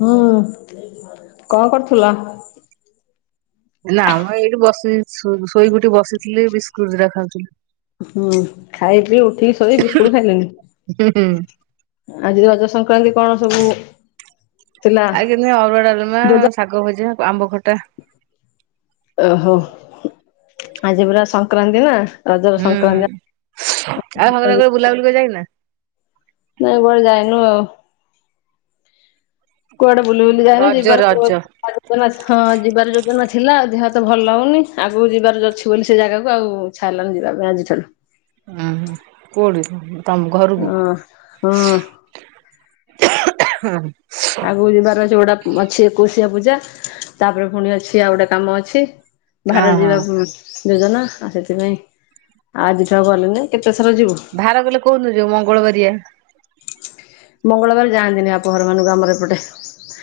ହୁଁ କଣ କରୁଥିଲ? ନା ମ ଏଇଠି ବସି, ଶୋଇ କି ଉଠି ବସିଥିଲି ବିସ୍କୁଟ ଦି ଟା ଖାଉଥିଲି। ହୁଁ, ଖାଇ ପିଇ ଉଠିକି ଶୋଇ ବିସ୍କୁଟ ଖାଇଲେଣିି। ହୁଁ ହୁଁ ଆଜି ରଜ ସଂକ୍ରାନ୍ତି କଣ ସବୁ ଥିଲା ଆଉ କିଛିନାଇଁ ଅରୁଆ, ଡାଲମା, ଯୋଜ ଶାଗ ଭଜା, ଆମ୍ବ ଖଟା। ଓହୋ ଆଜି ପୁରା ସଂକ୍ରାନ୍ତି ନା। ରଜର ହୁଁ ସଂକ୍ରାନ୍ତି [unintelligible] ବୁଲା ବୁଲି କରି ଯାଇନା? ନାଇଁ କୁଆଡେ ଜାଇନୁ ଆଉ। କୁଆଡେ ବୁଲି ବୁଲି ଯାଇନୁ ରଜ ଯିବାର କୁ ରଜ। [unintelligible] ହଁ ଯିବାର ଯୋଉ ଦିନ ଥିଲା, ଦେହ ତ ଭଲ ହଉନି, ଆଗକୁ ଯିବାର ଅଛି ବୋଲି ସେ ଜାଗାକୁ ଆଉ। [unintelligible] ଉଁ କୋଉଠି ତମ ଘରକୁ? ହଁ ହଁ। [inaudible] ଆଗକୁ ଯିବାର ଅଛି ଗୋଟା ଅଛି ଏକୋଇଶିଆ ପୂଜା, ତା ପରେ ପୁଣି ଅଛି ଆଉ ଗୋଟେ କାମ ଅଛି। [inaudible] ଭାର ଓହୋ ଯିବାକୁ ଯୋଜନା, ଆଉ ସେଥିପାଇଁ ଆଜି ତ ଗଲେନି କେତେଥର ଯିବୁ। ଭାର ଗଲେ କୋଉ ଦିନ ଯିବ ମଙ୍ଗଳ ବାରିଆ। ମଙ୍ଗଳ ବାର ଯାଆନ୍ତି ନି ବାପ ଘର ମାନଙ୍କୁ ଆମର ଏପଟେ।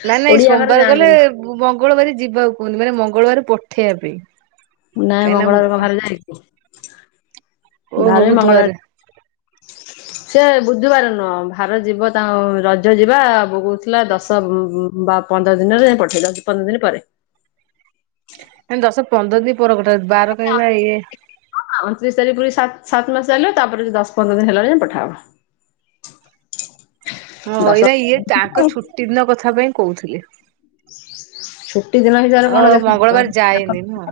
ନାଇଁ ନାଇଁ ଓଡିଆ ଘରେ ସୋମବାର ଗଲେ, ଯାଆନ୍ତିନି ମଙ୍ଗଳବାର ଯିବାକୁ କହୁନି ମାନେ ମଙ୍ଗଳବାର ପଠେଇବା ପାଇଁ। ନାଇଁ କାହିଁକିନା ମଙ୍ଗଳବାର କଣ ଭାର ଯାଏ? ନା ଓହୋ ରେ ମଙ୍ଗଳ ବୁଧବାର ବାର ସେ ବୁଧୁ ବାର ନୁହେଁ, ଭାର ଯିବ ତାଙ୍କୁ ରଜ ଯିବା ବହୁ ଥିଲା ଦଶ ବା ପନ୍ଦର ଦିନରେ ପଠେଇ ଦଉଛି ପନ୍ଦର ଦିନ ପରେ। ନାଇ ଦଶ ପନ୍ଦର ଦିନ ପର କଥା, ବାର କାହିଁକି ନା ଇଏ। ହଁ, ଅଣତିରିଶ ତାରିଖ ପୁରି ସାତ ସାତ ମାସ ହେଲେ, ତାପରେ ଦଶ ପନ୍ଦର ଦିନ ହେଲାଣି ଜାଇ ପଠା ହବ। [inaudible] ହଁ, ଦଶ ହଇନା ଇଏ ତାଙ୍କ ଛୁଟି ଦିନ କଥା ପାଇଁ କହୁଥିଲେ। [unintelligible] ଛୁଟି ଦିନ ଭିତରେ ଓ କଣ [unintelligible] ଦେଖି ମଙ୍ଗଳବାର ଯାଏନି ନୁହଁ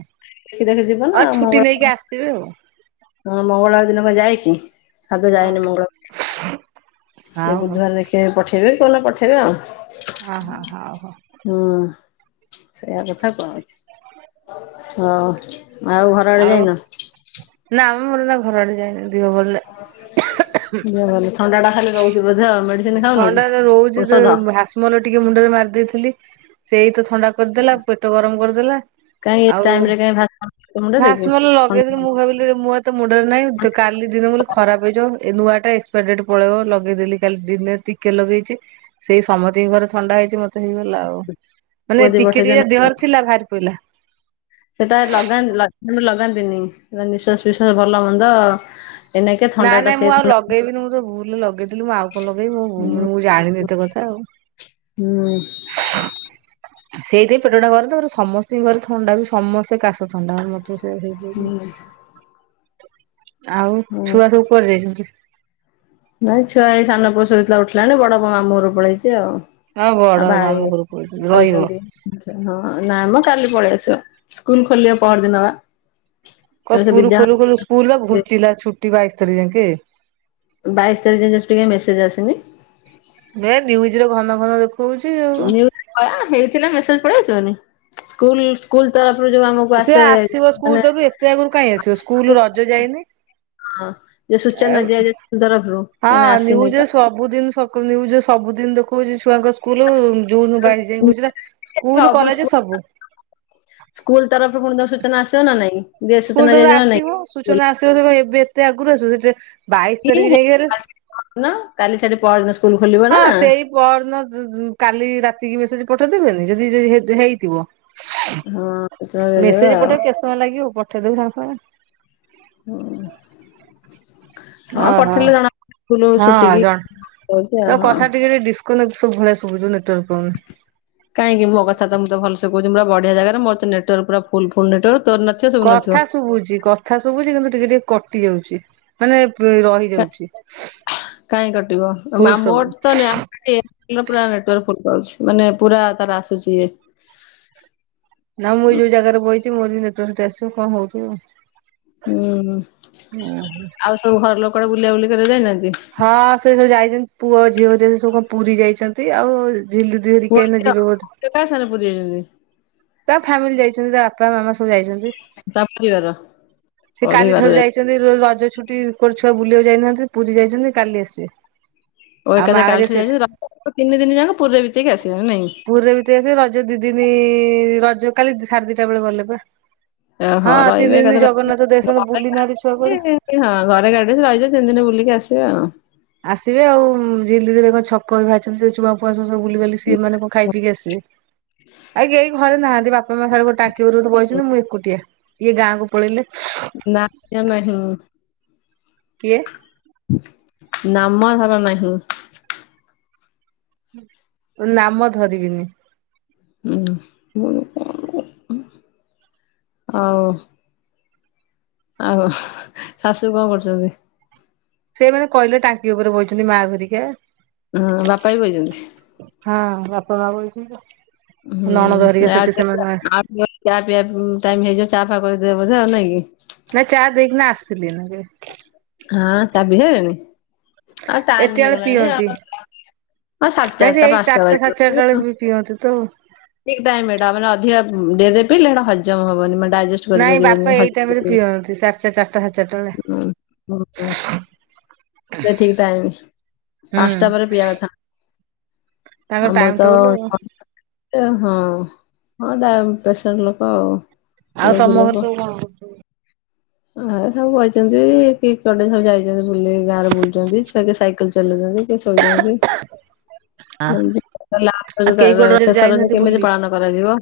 ଦେଖି ଯିବ ନା ଆଉ ଛୁଟି ନେଇକି ମଙ୍ଗଳବାର ଆସିବେ ଆଉ। ହଁ ମଙ୍ଗଳବାର ଦିନ କଣ ଯାଏକି? ଆଦୌ ଯାଏନି ମଙ୍ଗଳବାର, ଏ ହଉ ହଉ ବୁଧବାର ଦେଖିବା ପଠେଇବେ, କୋଉ ଦିନ ପଠେଇବେ ଆଉ। ହ, ହ, ହଉ, ହଉ। ହୁଁ, ସେଇୟା କଥା କୁହା ହଉଛି, ହଁ। ଆଉ ଘର ଆଡେ ଯାଇନ। ନା ମୁଁ ଏଇନା ଘର ଆଡେ ଯାଇନି। ଦିହ ଭଲ ନାହିଁ [inaudible] ଦେହ ଭଲ, ଥଣ୍ଡା ଟା ଖାଲି ରହୁଛି ବୋଧେ, ମେଡିସିନ ଖାଉନୁ କି ଔଷଧ? ମୋର ଟିକେ ମୁଣ୍ଡରେ ମାରି ଦେଇଥିଲି, ସେଇ ତ ଥଣ୍ଡା କରିଦେଲା, ପେଟ ଗରମ କରିଦେଲା। କାଇଁ ଏ ଟାଇମ ରେ କାଇଁ ଭା ଭାଶ୍ମଲ ଲଗେଇଥିଲି ମୁଁ ଭାବିଲି ମୁଁ ମୁଣ୍ଡରେ ନାହିଁ ତ କାଲି ଦିନ ବୋଲି ଖରାପ ହେଇଯିବ, ଏ ନୂଆ ଟା ଏକ୍ସପାୟାର ଡେଟ୍ ପଳେଇବ, ଲଗେଇ ଦେଲି କାଲି ଦିନ ରେ ଟିକେ ଟିକେ ଲଗେଇଛି ସେଇ ସମତିଙ୍କର ଥଣ୍ଡା ହେଇଛି ମତେ ହେଇଗଲା ଆଉ। ପୁଅ ମାନେ ଯଦି ଟିକେ ପଠେଇଛ ନା ଟିକେ ଦେହ ରେ ଥିଲା ବାହାରି ପଡିଲା। ସେଟା ଲଗା ଲ ଲଗାନ୍ତିନି ନିଶ୍ଵାସ ଫଶ୍ଵାସ ଭଲ ମନ୍ଦ ଏଇନାକେ ଥଣ୍ଡା ନାଇଁ ଟା ନାଇଁ ସେ ମୁଁ ଆଉ ଥଣ୍ଡା ଲଗେଇବିନି, ମୁଁ ତ ଭୁଲ ଲଗେଇଥିଲି, ମୁଁ ଆଉ କଣ ଲଗେଇବି ମୁଁ ଜାଣିନି ଏତେ କଥା ଆଉ। ହୁଁ, ଉ। ସୁଁ, ଉ ସେଇଥି ପେଟ ଟା ଘରେ ତମର ସମସ୍ତଙ୍କ ଘରେ ଥଣ୍ଡା ବି ସମସ୍ତେ ସେ କାଶ ଥଣ୍ଡା ମଧ୍ୟ ସେ ହେଇଯାଉନି ହୁଁ ଆଉ। ଛୁଆ ହୁଁ ସବୁ କରି ଯାଇଛନ୍ତି। ନାଇଁ ଛୁଆ ଏଇ ସାନ ପୁଅ ସୋଇଥିଲା ଉଠିଲାଣି, ବଡ ମାମୁଁ ଘରକୁ ପଳେଇଛି ଆଉ। ହଁ ବଡ ମାମୁ ଘର କହୁଛନ୍ତି ରହିବ। ଆଛା ହଁ ନାଇଁ ମ କାଲି ପଳେଇ ଆସିବା ସ୍କୁଲ ଖୋଲିବ ପହର ଦିନ ବା। କଣ ଏବେ ସେ ସ୍କୁଲ ବିଦ୍ୟାଳୟ ଖୋଲୁ ଖୋଲୁ ସ୍କୁଲ ବା ଘୁଞ୍ଚିଲା ଛୁଟି ବାଇଶ ତାରିଖ ଯାକେ। ବାଇଶ ତାରିଖ ଜାକେ ଛୁଟି କାଇଁ ମେସଜ ଆସନି। ଏ ନ୍ୟୁଜ ର ଘନ ଘନ ଦେଖୁ ଉଛି ୟେ ହଁ ହେଇଥିଲେ ମେସେଜ ପଳେଇ ଆସିବନି, ସ୍ଲଲ ସ୍କୁଲ ତରଫରୁ ଯୋଉ ଆମକୁ ସେ ଆସେ ଆସିବ ମାନେ ସ୍କୁଲ ତରଫରୁ ଏତେ ଆଗରୁ କାଇଁ ଆସିବ ସ୍କୁଲ ରଜ ଯାଇନେଇଁ। ହଁ ଯୋଉ ସୂଚନା ଦିଆଯାଉ ତରଫରୁ ହଁ ଆସିନି ନ୍ୟୁଜରେ ତ। ସବୁଦିନ ସବ ଜ ସବୁ ଦିନ ଦେଖଉଛି ଛୁଆଙ୍କ ସ୍କୁଲ ଜୁନ ବାଇଶ ଯାଇ ଘୁଞ୍ଚିଲା ସ୍କୁଲ କଲେଜ ସବୁ। ସ୍କୁଲ ତରଫରୁ ପୁଣି ତ ସୂଚନା ଆସିବ ନା ନାଇଁ, ସ୍କୁଲ ତ ସୂଚନା ପୁରା ଦିଆଯିବ ନାଇଁ? ଆସିବ ସୂଚନା ଆସିବ ଏବେ ଏତେ ଆଗରୁ ଆସିବ, ସେଠେ ବାଇଶ ତାରିଖ ଯାଇକି ନା କାଲି ଛାଡ଼ି ପହରଦିନ। ହଁ ସେଇ ପହର ଦିନ କାଲି ରାତିକି ମେସେଜ ପଠେଇଦେବେନି ଯଦି ଯ ହେଇଥିବ। ହଁ ସୂଚନା ମେସେଜ ଦେଇଦେବେ ଆଉ ପଠେଇବ କେତେ ସମୟ ଲାଗିବ ପଠେଇଦେବେ ସାଙ୍ଗେ ସାଙ୍ଗେ। ହୁଁ। ହଁ ଓହୋ ପଠେଇଲେ ଜଣା ସ୍କୁଲ ଛୁଟି ହଁ କି ଆଉ ହଁ। [unintelligible] ଶୁଭୁଚି ନେଟୱର୍କ ପାଉନି। କାହିଁକି ମୋ କଥା ତ ମତେ ଭଲସେ କହୁଛି ପୁରା ବଢିଆ ଜାଗାରେ, ମୋର୍ ତ୍ ନେଟୱର୍କ ପୁରା ଫୁଲ ଫୁଲ ନେଟୱର୍କ, ତୋର ନଥି କଥା ଶୁଭୁଛି, କଥା ଶୁଭୁଛି କିନ୍ତୁ ଟିକେ ଟିକେ କଟି ଯାଉଛି, ମାନେ ରହି କାହିଁ କଟିବ, ଫୁଲ ଷ୍ଟପ ମୋର ତ୍ ନେଟ କେ ପୁରା ନେଟୱର୍କ ଫୁଲ ପା, ମାନେ ପୁରା ତାର ଆସୁଛି ଇଏ। ନା ମୁଁ ଯୋଉ ଜାଗାରେ ବଇଛି ମୋର ବି ନେଟୱର୍କ ସେଠି ଆସିବ କଣ ହଉଥିବ। ହୁଁ ଆଉ ସବୁ ଘର ଲୋକ କୁଆଡେ ବୁଲା ବୁଲି କରିବାକୁ ଯାଇନାହାନ୍ତି? ହଁ ସେ ସବୁ ଯାଇଛନ୍ତି ପୁଅ ଝିଅ କୁ ଧରି ସବୁ କଣ ପୁରୀ ଯାଇଛନ୍ତି, ଆଉ ଝିଲ ଦିଦି ପୁଅ ହେରିକା ଏଇନା ଝିଅ ଯିବେ ବୋଧେ। କା ସାଙ୍ଗରେ ପୁରୀ ଯାଇଛନ୍ତି? ତା ଫ୍ୟାମିଲି ଯାଇଛନ୍ତି, ତା ବାପା, ମାମା ସବୁ ଯାଇଛନ୍ତି, ତା ପରିବାର ସେ କାଲି ଠାରୁ ଯାଇ ରଜ ଛୁଟି କୁଆଡେ ଛୁଆ ବୁଲିବାକୁ ଯାଇନାହାନ୍ତି, ପୁରୀ ଯାଇଛନ୍ତି କାଲି ଆସିବେ। ଓ ଆଉ ଏକା ମା ଥରେ ହେରିକା କାଲିଠୁ ସେଠି ଯାଇଛନ୍ତି ରଜ ତିନି ଦିନ ଯାକ ପୁରୀରେ ବିତେଇକି ଆସିବେ ନାଇଁ? ଆସିବ ରଜ ଦି ଦିନି ରଜ କାଲି ସାଢେ ଦିଟା ବେଳେ ଗଲେ ବା। ଓହୋ ହଁ ରହିବେ ତିନି ଦିନ ଏକାଥରେ ଜଗନ୍ନାଥ ଦର୍ଶନ ବୁଲି ନାହାନ୍ତି ଛୁଆ କୁଆଡେ। ହଁ ଘରେ ଗାଡ ରହିଛେ ତିନି ଦିନ ବୁଲିକି ଆସିବେ ଆଉ। ଆସିବେ ଆଉ ଝିଲ ଦିଦି କଣ ଛକ ବି ବାହରିଛନ୍ତୀ ସେ ଛୁଆ ଫୁଆ ସବୁ ବୁଲି ବାଲି ସିଏମାନେ କଣ ଖାଇ ପିକି ଆସିବେ। ଆ କେହି ଘରେ ନାହାନ୍ତି ବାପା ମା ସାଡେ ଟାଙ୍କି ଉପରେ ବଇଛନ୍ତି ମୁଁ ଏକୁଟିଆ। ଇଏ ଗାଁ କୁ ପଳେଇଲେ। ନା ନାହିଁ। କିଏ? ନାମ ଧର ନାହିଁ। ନାମ ଧରିବିନି। ହୁଁ ଆଉ ଆଉ ଶାଶୁ କଣ କରୁଛନ୍ତି? ସେମାନେ କହିଲେ ଟାଙ୍କି ଉପରେ ବହୁଛନ୍ତି ମା ଘରିକା। ହୁଁ ବାପା ବି ବଇଛନ୍ତି? ହଁ ବାପା ମା ବଇଛନ୍ତି, ନଣନ୍ଦ ହୁଁ ହେରିକା ଆଉ ସେଠି ସେମାନେ ଚା ପିଆ ଟାଇମ୍ ହେଇଯିବ ଚା ଫା କରି ଦେବେ ବୋଧେ ଆଉ ନାଇଁ କି? ନା ଚା ଦେଇକିନା ଆସିଲି ମୁଁ ଯେ। ହାଁ ଚା ପିଇଲେଣି ଆଉ ଟାଇମ୍ ଏତେ ବେଳେ ହେଇଗଲାଣି ପିଅନ୍ତି ଆଉ। ହଁ ସାଡେ ନାଇଁ ସେ ଚାରିଟା ଏଇ ପାଞ୍ଚଟା ସାଢେ ଚାରିଟା ବେଳେ ବାଜିଲାଣି ପି ପିଅନ୍ତି ତ। ଠିକ୍ ଟାଇମ୍ ଏଟା ମାନେ ଅଧିକା ଉଁ, ଡେରିରେ ପିଇଲେ ହେଟା ହଜମ ହବନି। ମାନେ ଡ଼ାଇଜେଷ ଛି ନାଇଁ ବାପା କରିପାରିବେନି ହ ଏଇ ଟାଇମ ରେ ପିଅନ୍ତି ସାଢେ ଚାରିଟା ଚାରିଟା ସାଢେ ଚାରିଟା ବେଳେ [inaudible] ସେ ଠିକ ଟାଇମ୍ ହୁଁ। ପାନ୍ସଟା ପରେ ପିଇବା କଥା। ତାଙ୍କ ଟାଇମ ଆମର ତ ଟେବୁଲ ଆଉ [inaudible] ଏ ହଁ ହଁ ଡ଼ା ପେସେଣ୍ଟ ଲୋକ। ଆଉ ତମ ରୋଗୀ ଘରେ ଲୋକ। ସବୁ କଣ କରୁଛନ୍ତି? ଏ ସବୁ ବଇଚନ୍ତି, କିଏ କୁଆଡେ ସବୁ ଯାଇଚନ୍ତି ବୁଲି। ଗାଁରେ ବୁଲୁଚନ୍ତି। ଛୁଆ କେ ସାଇକଲ ଚଲଉଇନ୍ତି। କି ଖେଳୁଚନ୍ତି। ଆଉ ଏମିତି ତାହାଲେ ଆମେ ଯେ କେହି ତାର, କୁଆଡେ ରଜରେ ଶେଷ ରଜ ଯାଇନାହାନ୍ତି କେମିତି ବୁଲି ପାଳନ କରାଯିବ?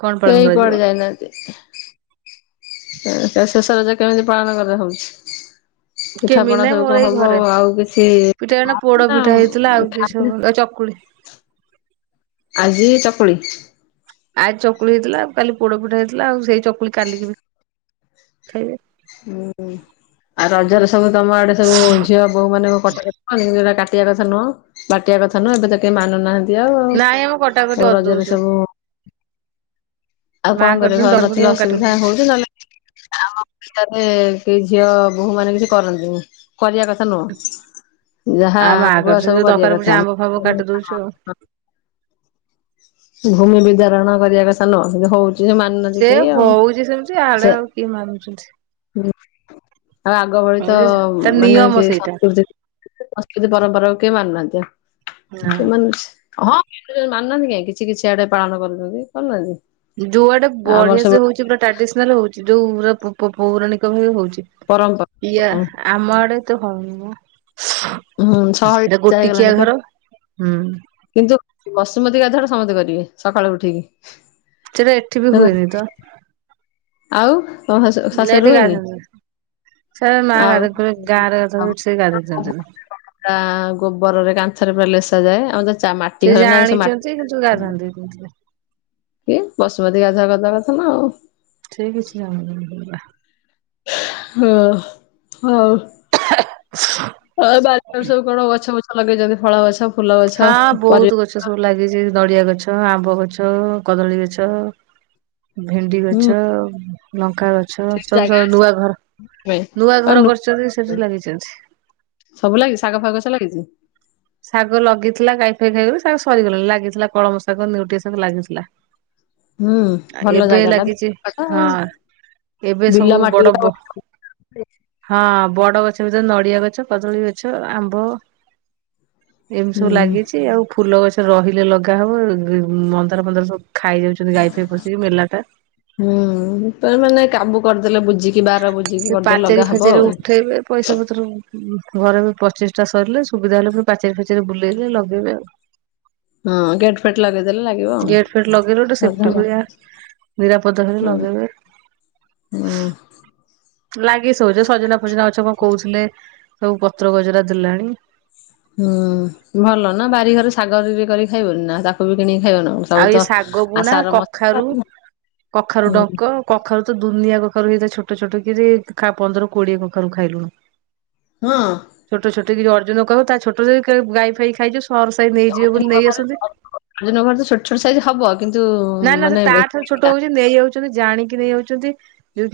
କଣ ପାଳନ କେଇ କରାଯିବ? କୁଆଡେ ଯାଇନାହାନ୍ତି? ଏଁ, ଶେ ଶେଷ ରଜ କେମିତି ପାଳନ କରା ହଉଛି? କେମିତି ପିଠାପଣା ନାଇ। ସବୁ କଣ ମୋର ଏଇ ଘରେ, ହବ ଆଉ କିଛି ପିଠା ଏଇନା ପୋଡ ନା ପିଠା ହେଇଥିଲା। ଆଉ କି ଖାଇ ସବୁ ଆଉ ଚକୁଳି। ଆଜି ଚକୁଳି। ଆ, ଚକୁଳି ହେଇଥିଲା। କାଲି ପୋଡ ପିଠା ହେଇଥିଲା। ଆଉ ସେଇ ଚକୁଳି କାଲିକି ବି ଖାଇବେ। ହୁଁ। ଆଉ ରଜରେ ସବୁ ତୋମ ଆଡେ ସବୁ ଝିଅ ବୋହୁ ମାନେ କଣ କଟା କଟି [inaudible] ଯୋଉଡା କାଟିବା କଥା ନୁହଁ? ବାଟିବା କଥା ନୁହଁ ଏବେ ତ କେହି ମାନୁନାହାନ୍ତି ଆଉ ନାଇଁ ଆମେ କଟାକଟି ଆଉ। ରଜରେ କରିଦଉଛୁ ସବୁ ଆଉ ମା କଣ କରିବ କରୁଛନ୍ତି ଘରେ ଦରପୋଡି ନଥିଲେ ମୁଁ କାଟି ଅସୁବିଧା ଦଉଛି। ହଉଚୁ। ନହେଲେ ଆମ ପିସ୍ତାରେ କେଇ ଝିଅ ବୋହୂ ମାନେ କିଛି କରନ୍ତିନି। କରିବା କ ଥା ନୁହଁ। ଯାହା ଆଉ ଆଗୁଆ ସବୁ କରିବା କଥା। ମାନେ ଛୁ ଭୂମି ବିଦାରଣ କରିବା କଥା ନୁହଁ। ସେ ତ ହଉ ଚି ସେ ମାନୁନାହାନ୍ତି ସେ କେଇ ଆଉ। ହଉଛି ସେମିତି ଆଡେ ସେ ଆଉ କିଏ ମାନୁଛନ୍ତି। ହୁଁ ଆଉ ଆଗ ଭଳି ତ ତା ମାନେ ନିୟମ କେଇ ସେଇଟା ସଂସ୍କୃତି ସଂସ୍କୃତି ପରମ୍ପରା କିଏ ମାନୁନାହାନ୍ତି ଆଉ। ହଁ ସେମାନେ ସି [inaudible] ମାନୁନାହାନ୍ତି କାଇଁ, କିଛି କିଛି ଆଡେ ପାଳନ କରୁଛନ୍ତି। କରୁନାହାନ୍ତି? ଯୁଆଡ଼େ ଆମର ବଢିଆ ସବୁ ସେ ହଉଛି ପୁରା ଟ୍ରାଡିସ୍ନାଲ୍ ହଉଚି। ଯୋଉ ପୁରା ପ-ପ-ପୌରାଣିକ ଭାବେ ହଉଛି। ପରମ୍ପରା ପିଆ ଆମ ଆଡେ ତ ହଉନି ମୋ। ହୁଁ, ସହରୀ [inaudible] ଚା ହେଇଗଲାଣି ପା। ହୁଁ କିନ୍ତୁ ବସୁମତୀ ଗାଧୁଆଟା ସମତେ କରିବେ ସଖାଳୁ ଉଠିକି। ସେଟା ଏଠି ବି ହେଲା ହୁଏନି ତ। ଆଉ ତୋମ ଶାଶୁ ନା ଶାଶୁ ଘରେ ଏଠି ହୁଏନି? ଗାଧାନ୍ତି ସେ ମା ଆଉ। ଗାଧୋଇ ଗାଁରେ ଗାଧୋଇ ସେ ଗାଧୋଇଛନ୍ତି ତା ଗୋବରରେ କାନ୍ଥରେ ପୁରା ଲେସା ଯାଏ। ଆମ ତ ଚା ମା ସେ ଜାଣିଚନ୍ତି କିନ୍ତୁ ଗାଧାନ୍ତିନି ସିଏ। କି ବସୁମତୀ ଗାଧୁଆ କରଦବା କଥା ନା ଆଉ। ସେ କିଛି ଜାଣି ନାହାନ୍ତି ପୁରା। ହଁ, ହଉ। [inaudible] ହଁ ବାଡି ଟାରେ ସବୁ କଣ ଗଛ ବଛ ଲଗେଇଚନ୍ତି ଫଳ ଗଛ? ଫୁଲ ଗଛ ହଁ ପରିବା ବହୁତୁ ଗଛ ସବୁ ଲାଗିଚି ନଡିଆ ଗଛ, ଆମ୍ବ ଗଛ, କଦଳୀ ଗଛ। ଭେଣ୍ଡି ହୁଁ ଗଛ, ଉ, ଲଙ୍କା ଗ ଛ, ସେ ସବୁ ସ ଜାଗା ନୂଆ ଘର, ପାଇଁ ନୂଆ ଆଉ ଘର ନୁ କରିଛନ୍ତି ସେଠି ଲଗେଇଚନ୍ତି। ସବୁ ଲାଗି ଶାଗ ଫାଗ ଗଛ ଲାଗିଚି? ଶାଗ ଲଗେଇଥିଲା ଗାଇ ଫାଇ ଖାଇଗଲେ। ଶାଗ ସରିଗଲାଣି। ଲାଗିଥିଲା କଳମ ଶାଗ, ନେଉଟିଆ ଶାଗ, ଲାଗିଥିଲା। ହୁଁ, ଭଲ ଏବେ ଜାଗା ଟା ଲାଗିଛି [inaudible] ହଁ ଆଉ। ଏବେ ସବୁ ବିଲ ବଡ ମାଟି ଗୁଡ଼ାକ [inaudible] ହଁ ବଡ଼ ଗଛ ଭିତରେ ନଡ଼ିଆ ଗଛ, କଦଳୀ ଗଛ, ଆମ୍ବ ଏମିତି ସବୁ ହୁଁ ଲାଗିଛି। ଆଉ ଫୁଲ ଗଛ। ସେ ରହିଲେ ଲଗା ହବ, ଉଁ, ମନ୍ଦାର ଫନ୍ଦାର ସବୁ ଖାଇ ଯାଉଛନ୍ତି ଗାଈ ଫାଇ ପଶିକି ମେଲା ଟା। ହୁଁ ତ ମାନେ କାବୁ କରିଦେଲେ ବୁଜିକି ବାର ବୁ ସେ ପାଚେରୀ ଫାଚେରୀ ଉଠେଇବେ। ପଇସା ପତ୍ର ଘରବି ପ୍ରତିଷ୍ଠା ସରିଲେ ସୁବିଧା ହେଲେ ପୁଣି ପାଚେରି ଫାଚେରି ବୁଲେଇଲେ ଲଗେଇବେ ଆଉ। ହଁ ଗେଟ ଫେଟ ଲଗେଇଦେଲେ ଲାଗିବ ଗେଟ୍ ଫେଟ୍ ଲଗେଇଲେ ଗୋଟେ ସେଫ୍ଟି ଆଉ। ଭଳିଆ ନିରାପଦ ରେ ହୁଁ ଲଗେଇବେ। [unintelligible] ଲାଗି ସ ଯୋଉ ସଜନା ଫଜନା ଗଛ କଣ କହୁଥିଲେ ସବୁ ପତ୍ର ଗଜରା ଦେଲାଣି। ହୁଁ ଭଲ ନା ବାରିଘରେ ଶାଗ ବି କରି ଖାଇବନି ନା ତା କୁ ବି କିଣିକି ଖାଇବ ନା ସବୁ ଆଉ ଏଇ ତ ଶାଗ ଆ ବୁଣା ସାର ମସଲା କଖାରୁ କଖାରୁ ଡଙ୍କ ଆଉ କଖାରୁ ତ ଦୁନିଆ କଖାରୁ ହେଇଥାଏ ଛୋଟ ଛୋଟ କିରି ପନ୍ଦର କୋଡ଼ିଏ କଖାରୁ ଖାଇଲୁଣୁ। ହଁ। ଛୋଟ ଛୋଟ କିରି ଅର୍ଜନ କରିବ ତା ଛୋଟ ଗାଈ ଫାଇ ଖାଇ ଜୀବ ସ ମର୍ ସେମଧି ନ ଘର ତ ଛୋଟ ଛୋଟ ସାଇଜ ହବ କିନ୍ତୁ ନା ନା ସେ ମାନେ ତା ଠାରୁ ଛୋଟ ହଁ ହଉଛି ନେଇ ଯାଉଛନ୍ତି ଜାଣିକି ନେଇଯାଉଛନ୍ତି।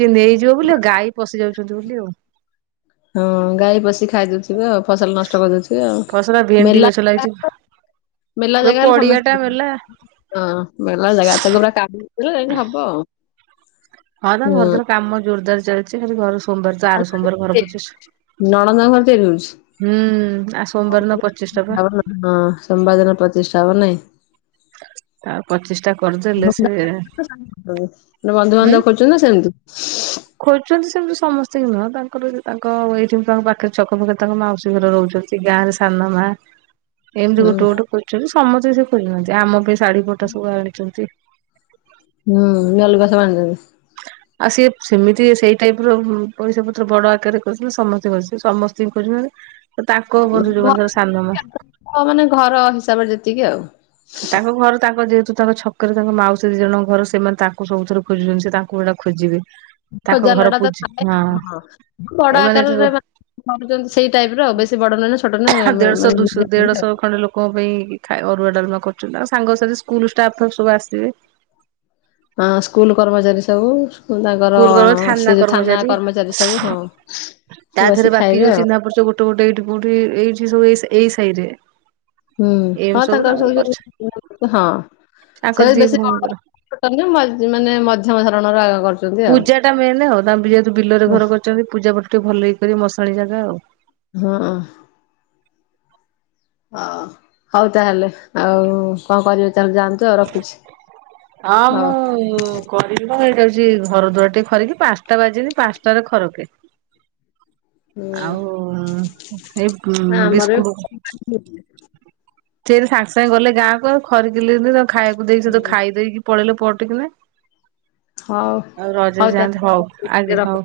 କିଏ ନେଇଯିବ ବୋଲି ଗାଈ ପଶି ଯାଉଛନ୍ତି ବୋଲି ଆଉ। ହଁ ଗାଈ ପଷି ଖାଇଦଉଥିବେ ଆଉ ଫସଲ ନଷ୍ଟ କରିଦଉଥିବେ ଆଉ ଫସଲା ଭେଣ୍ଡି ମେଲା ଗଛ ଲାଗିଛି ମେଲ ପୁରା ଜାଗା ହେଲେ ପଡିଆ ଟା ସମସ୍ତେ ମେଲା। ହଁ ମେଲ ଜାଗା ତାକୁ ଯାହା କାବୁ କରିବ ଯାଇକି ହବ ଆଉ। ହଁ ତା ଘର ଦ୍ୱାର କାମ ଜୋରଦାର ଚାଲିଛି କିନ୍ତୁ ଘର ସୋମବାର ତ ଆର ସୋମବାର ଘର ପ୍ରତିଷ୍ ନଣନ୍ଦ ଘର ତିଆରି କରୁଛି। ହୁଁ ଆଉ ସୋମବାର ଦିନ ପଚିଷ୍ଟା ପା ତାପରେ ହଁ ସୋମବାର ଦିନ ପ୍ରତିଷ୍ଠା ହବ ନାଇଁ? ଆଉ ପ୍ରତିଷ୍ଟା କରିଦେଲେ ସିଏ ହ ଗଟେ ବନ୍ଧୁବାନ୍ଧବ କରୁଛନ୍ତି ନା ସେମିତି? ଖୋଜୁଛନ୍ତି ସେମିତି ସମସ୍ତେ କି ନୁହଁ ତାଙ୍କର ତାଙ୍କ ଏଇଠି ତାଙ୍କ ପାଖରେ ଛକ ପାଖରେ ତାଙ୍କ ମାଉସୀ ଘରେ ରହୁଛନ୍ତି। ସେଇ ଗାଁ ରେ ସାନମାଆ। ଁ [unintelligible] ଏମିତି ଗୋଟେ ଗୋଟେ କରୁଛନ୍ତି ସମସ୍ତେ ସେ କରିନାହାନ୍ତି ଆମ ପାଇଁ ଶାଢ଼ୀ ପଟା ସବୁ ଆଣିଛନ୍ତି। ହୁଁ [unintelligible] ଆଉ ସିଏ ସେମିତି ସେଇ ଟାଇପ୍ ର ପଇସା ପତ୍ର ବଡ଼ ଆକାରରେ କରିଥିଲେ ସମସ୍ତେ [unintelligible] ତ ତାଙ୍କ ବନ୍ଧୁ ଯୋଉ ମାନେ ତାଙ୍କ ସାନମା ହଁ ମାନେ ଘର ହିସାବରେ ଯେତିକି ଆଉ। ତାଙ୍କ ଘର ତାଙ୍କ ଯେହେତୁ ତାଙ୍କ ଛ କରେ ତାଙ୍କ ମାଉସୀ ଦି ଜଣଙ୍କ ଘର ସେମାନେ ତାଙ୍କୁ ସବୁଥୀରେ ଖୋଜୁଛନ୍ତି ସେ ତାଙ୍କୁ ସେଟା ଖୋଜିବେ। ତାଙ୍କ ଖୋଜା ଘର ଲୋଡ଼ା ତ ପୂଜି ଥାଏ ହଁ ବଡ଼ ଏମାନେ ଆକାରରେ କରୁଛନ୍ତି ସେଇ ଟାଇପ୍ ର ଆଉ ବେଶୀ ବଡ଼ ନୁହେଁ ନା ଛୋଟ ନୁହେଁ ନ ଆଉ କ ପାଇଁ ଅରୁଆ ଡ଼ାଲମା କରୁଛନ୍ତି ଆଉ ସାଙ୍ଗସାଥି ସ୍କୁଲ ଷ୍ଟାଫ୍ ଫାପ ସବୁ ଆସିବେ। ହଁ ସ୍କୁଲ କର୍ମଚାରୀ ସବୁ। ହୁଁ ତାଙ୍କର ସ୍କୁଲ କର୍ମଚାରୀ ସେ ଯୋଉ ଥାନା କର୍ମଚାରୀ ସବୁ ହଁ। ସବୁ ଆସି ତାଦିହରେ ବାକି ଖାଇବେ ଯୋଉ ଆଉ ଚିହ୍ନା ପରିଚୟ ଗୋଟେ ଗୋଟେ ଏଇଠି କୋଉଠି ଏଇଠି ସବୁ ଏ ଏଇ ସାହୀ ରେ ହୁଁ ହଁ ତାଙ୍କର ସବୁ ଯୋଉ ହଁ ତାଙ୍କ ସେ ଦି ବେଶୀ ବଡ଼ ଭଉଣୀଙ୍କର। ଛୋଟ ନୁହେଁ ମଜ୍ ମାନେ ମଝିମ ଧରଣର ଆୟୋ କରୁଚ୍ ପୂଜା ଟା ମେନ ଆଉ ତା ଯେହେତୁ ବିଲରେ ହଁ ଘର କରିଛନ୍ତି ପୂଜା ପାଠ ଟିକେ ଭଲକି କରିବେ ଯେହେତୁ ମଶାଣି ଜାଗା ଆଉ। ହଁ। ହ ହଉ ତାହେଲେ ଆଉ କଣ କରିବେ ତାହା ଯାଆନ୍ତୁ। ଆଉ ରଖୁଛି ହଁ ହଉ ମୁଁ କରିବି ମୁ ଏଇଟା ହଉଛି ଘର ଦ୍ୱର ଟିକେ ଖରିକି ପାଞ୍ଚଟା ବାଜିନି ପାଞ୍ଚଟା ରେ ଖରକେ। ହୁଁ ଆଉ ଏ ବିସ୍କୁଟ ହୁଁ। ସେଠ ସାଙ୍ଗେ ସାଙ୍ଗେ ଗଲେ ଗାଁକୁ ଆଉ ଖରିକିିଲି ଦେ ଖାଇବାକୁ ଦେଇକି ତ ହୁଁ ଖାଇ ଦେଇକି ପଳେଇଲେ ପଟ କିନା ହଉ ଆଉ ହଉ ରଜ ଯାନତୁ ହଉ ତାହେଲେ ଆଗ ରଖ ହଉ।